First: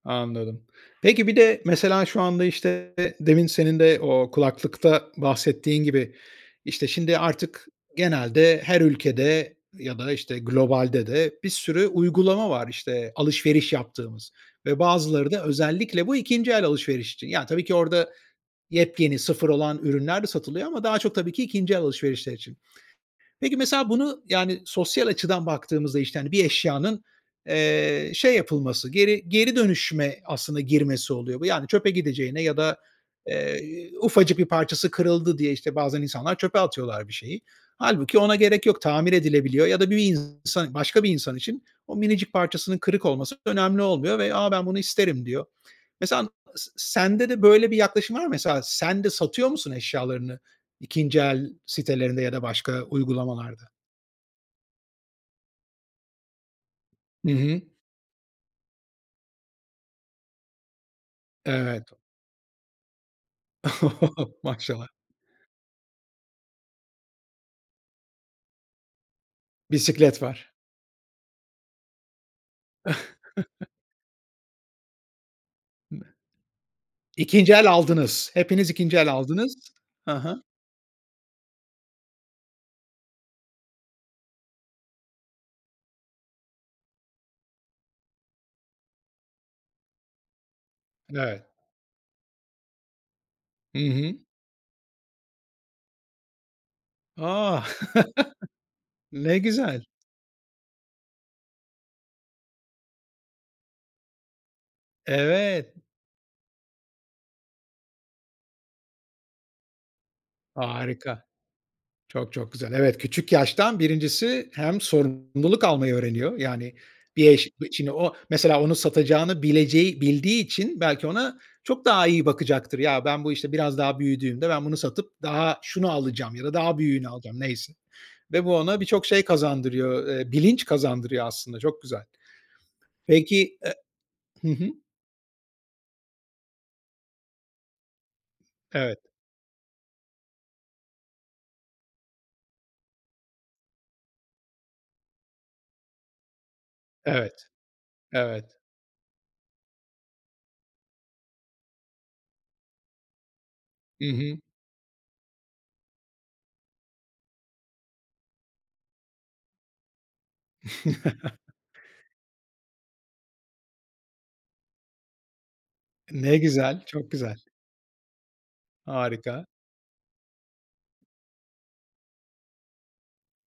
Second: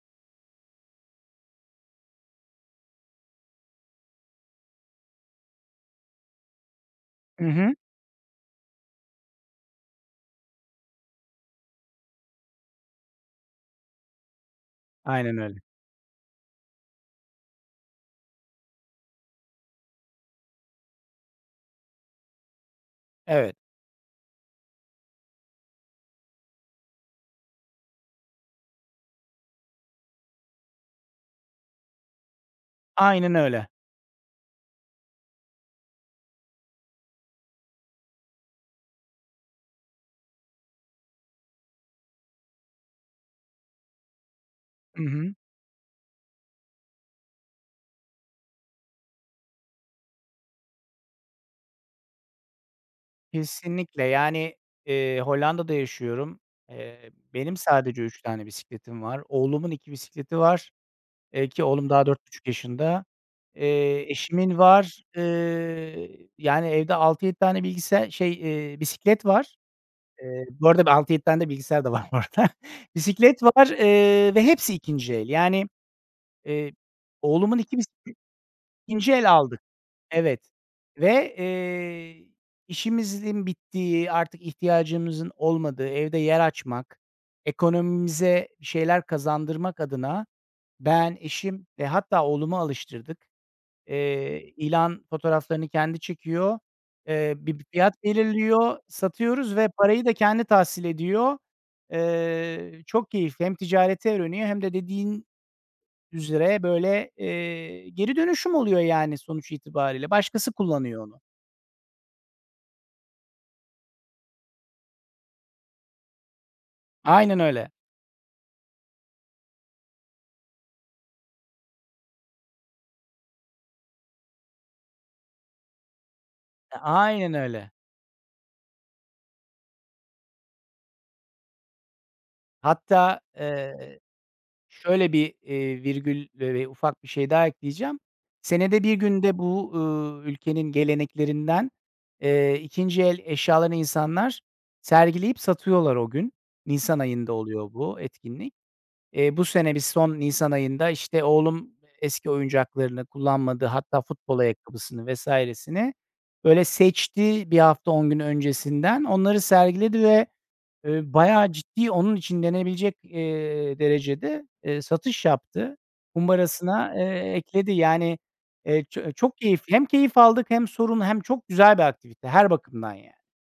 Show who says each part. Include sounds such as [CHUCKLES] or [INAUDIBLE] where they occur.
Speaker 1: Anladım. Peki bir de mesela şu anda, işte, demin senin de o kulaklıkta bahsettiğin gibi, işte, şimdi
Speaker 2: Hı
Speaker 1: artık
Speaker 2: hı.
Speaker 1: genelde her ülkede ya da, işte, globalde de bir sürü uygulama var, işte, alışveriş yaptığımız ve bazıları
Speaker 2: Aynen
Speaker 1: da
Speaker 2: öyle.
Speaker 1: özellikle bu ikinci el alışveriş için. Yani tabii ki orada yepyeni sıfır olan ürünler de satılıyor ama daha çok tabii ki ikinci el alışverişler için.
Speaker 2: Evet.
Speaker 1: Peki mesela bunu, yani sosyal açıdan baktığımızda, işte, hani, bir eşyanın, eee, şey yapılması, geri, geri, dönüşme aslında girmesi oluyor bu. Yani çöpe gideceğine ya da,
Speaker 2: Aynen öyle.
Speaker 1: eee, ufacık bir parçası kırıldı diye işte bazen insanlar çöpe atıyorlar bir şeyi. Hâlbuki ona gerek yok, tamir edilebiliyor ya da bir insan başka bir insan için o minicik parçasının kırık olması önemli olmuyor ve a ben bunu
Speaker 2: Hı
Speaker 1: isterim
Speaker 2: hı.
Speaker 1: diyor. Mesela s sende de böyle bir yaklaşım var mı? Mesela sen de satıyor musun eşyalarını ikinci el sitelerinde ya da başka uygulamalarda?
Speaker 2: Kesinlikle, yani, eee, Hollanda'da yaşıyorum. Eee,
Speaker 1: Hı
Speaker 2: benim
Speaker 1: hı.
Speaker 2: sadece 3 tane bisikletim var. Oğlumun 2 bisikleti var, eee, ki oğlum
Speaker 1: Evet.
Speaker 2: daha 4,5 yaşında. Eee,
Speaker 1: [CHUCKLES]
Speaker 2: eşimin
Speaker 1: Maşallah.
Speaker 2: var. Iıı, yani, evde 6-7 tane bilgisayar şey, ııı, bisiklet var.
Speaker 1: Bisiklet
Speaker 2: Eee,
Speaker 1: var.
Speaker 2: bu arada da 6-7 tane de bilgisayar da var. Bisiklet var,
Speaker 1: [CHUCKLES]
Speaker 2: ııı, ve hepsi ikinci el. Yani,
Speaker 1: Ne
Speaker 2: eee,
Speaker 1: İkinci
Speaker 2: oğlumun
Speaker 1: el
Speaker 2: 2 bisiklet
Speaker 1: aldınız. Hepiniz ikinci
Speaker 2: ikinci
Speaker 1: el
Speaker 2: el
Speaker 1: aldınız.
Speaker 2: aldık.
Speaker 1: Hı hı.
Speaker 2: Evet. Ve, eee, işimizin bittiği, artık ihtiyacımızın olmadığı, evde yer açmak, ekonomimize bir şeyler kazandırmak adına ben,
Speaker 1: Evet.
Speaker 2: eşim ve hatta oğlumu alıştırdık.
Speaker 1: Hı hı.
Speaker 2: Eee, ilan fotoğraflarını kendi çekiyor. Eee,
Speaker 1: A,
Speaker 2: bir fiyat
Speaker 1: [LAUGHS]
Speaker 2: belirliyor,
Speaker 1: ne
Speaker 2: satıyoruz ve
Speaker 1: güzel.
Speaker 2: parayı da kendi tahsil ediyor. Iıı, çok keyifli, hem ticareti öğreniyor hem de dediğin
Speaker 1: Evet.
Speaker 2: üzere böyle, eee, geri dönüşüm oluyor yani sonuç itibariyle. Başkası kullanıyor onu.
Speaker 1: Harika. Çok, çok, güzel. Evet, küçük yaştan 1'incisi hem sorumluluk almayı öğreniyor. Yani bir
Speaker 2: Aynen
Speaker 1: eş
Speaker 2: öyle.
Speaker 1: şimdi o mesela onu satacağını bileceği bildiği için belki ona çok daha iyi bakacaktır. Ya ben bu işte biraz daha büyüdüğümde ben bunu satıp daha şunu alacağım ya da
Speaker 2: E,
Speaker 1: daha büyüğünü
Speaker 2: aynen
Speaker 1: alacağım
Speaker 2: öyle.
Speaker 1: neyse. Ve bu ona birçok şey kazandırıyor, ııı, bilinç kazandırıyor aslında çok güzel.
Speaker 2: Hatta,
Speaker 1: Peki,
Speaker 2: ııı,
Speaker 1: ııı hı hı.
Speaker 2: şöyle bir, iii, virgül ve ufak bir şey daha ekleyeceğim. Senede 1
Speaker 1: Evet.
Speaker 2: günde bu, ııı, ülkenin geleneklerinden, eee, ikinci el eşyalarını insanlar sergileyip satıyorlar o gün. Nisan ayında
Speaker 1: Evet.
Speaker 2: oluyor bu etkinlik.
Speaker 1: Evet.
Speaker 2: Eee, bu sene bir son nisan ayında işte oğlum eski oyuncaklarını kullanmadı, hatta
Speaker 1: Hı hı.
Speaker 2: futbol ayakkabısını vs.sini böyle seçti bir hafta on gün öncesinden. Onları sergiledi ve, ııı, bayağı
Speaker 1: [CHUCKLES]
Speaker 2: ciddi onun için denebilecek, eee, derecede, eee, satış yaptı.
Speaker 1: Ne güzel,
Speaker 2: Kumbarasına,
Speaker 1: çok
Speaker 2: eee,
Speaker 1: güzel.
Speaker 2: ekledi. Yani, eee, ço çok
Speaker 1: Harika.
Speaker 2: keyifli. Hem keyif aldık hem sorum hem çok güzel bir aktivite her bakımdan yani.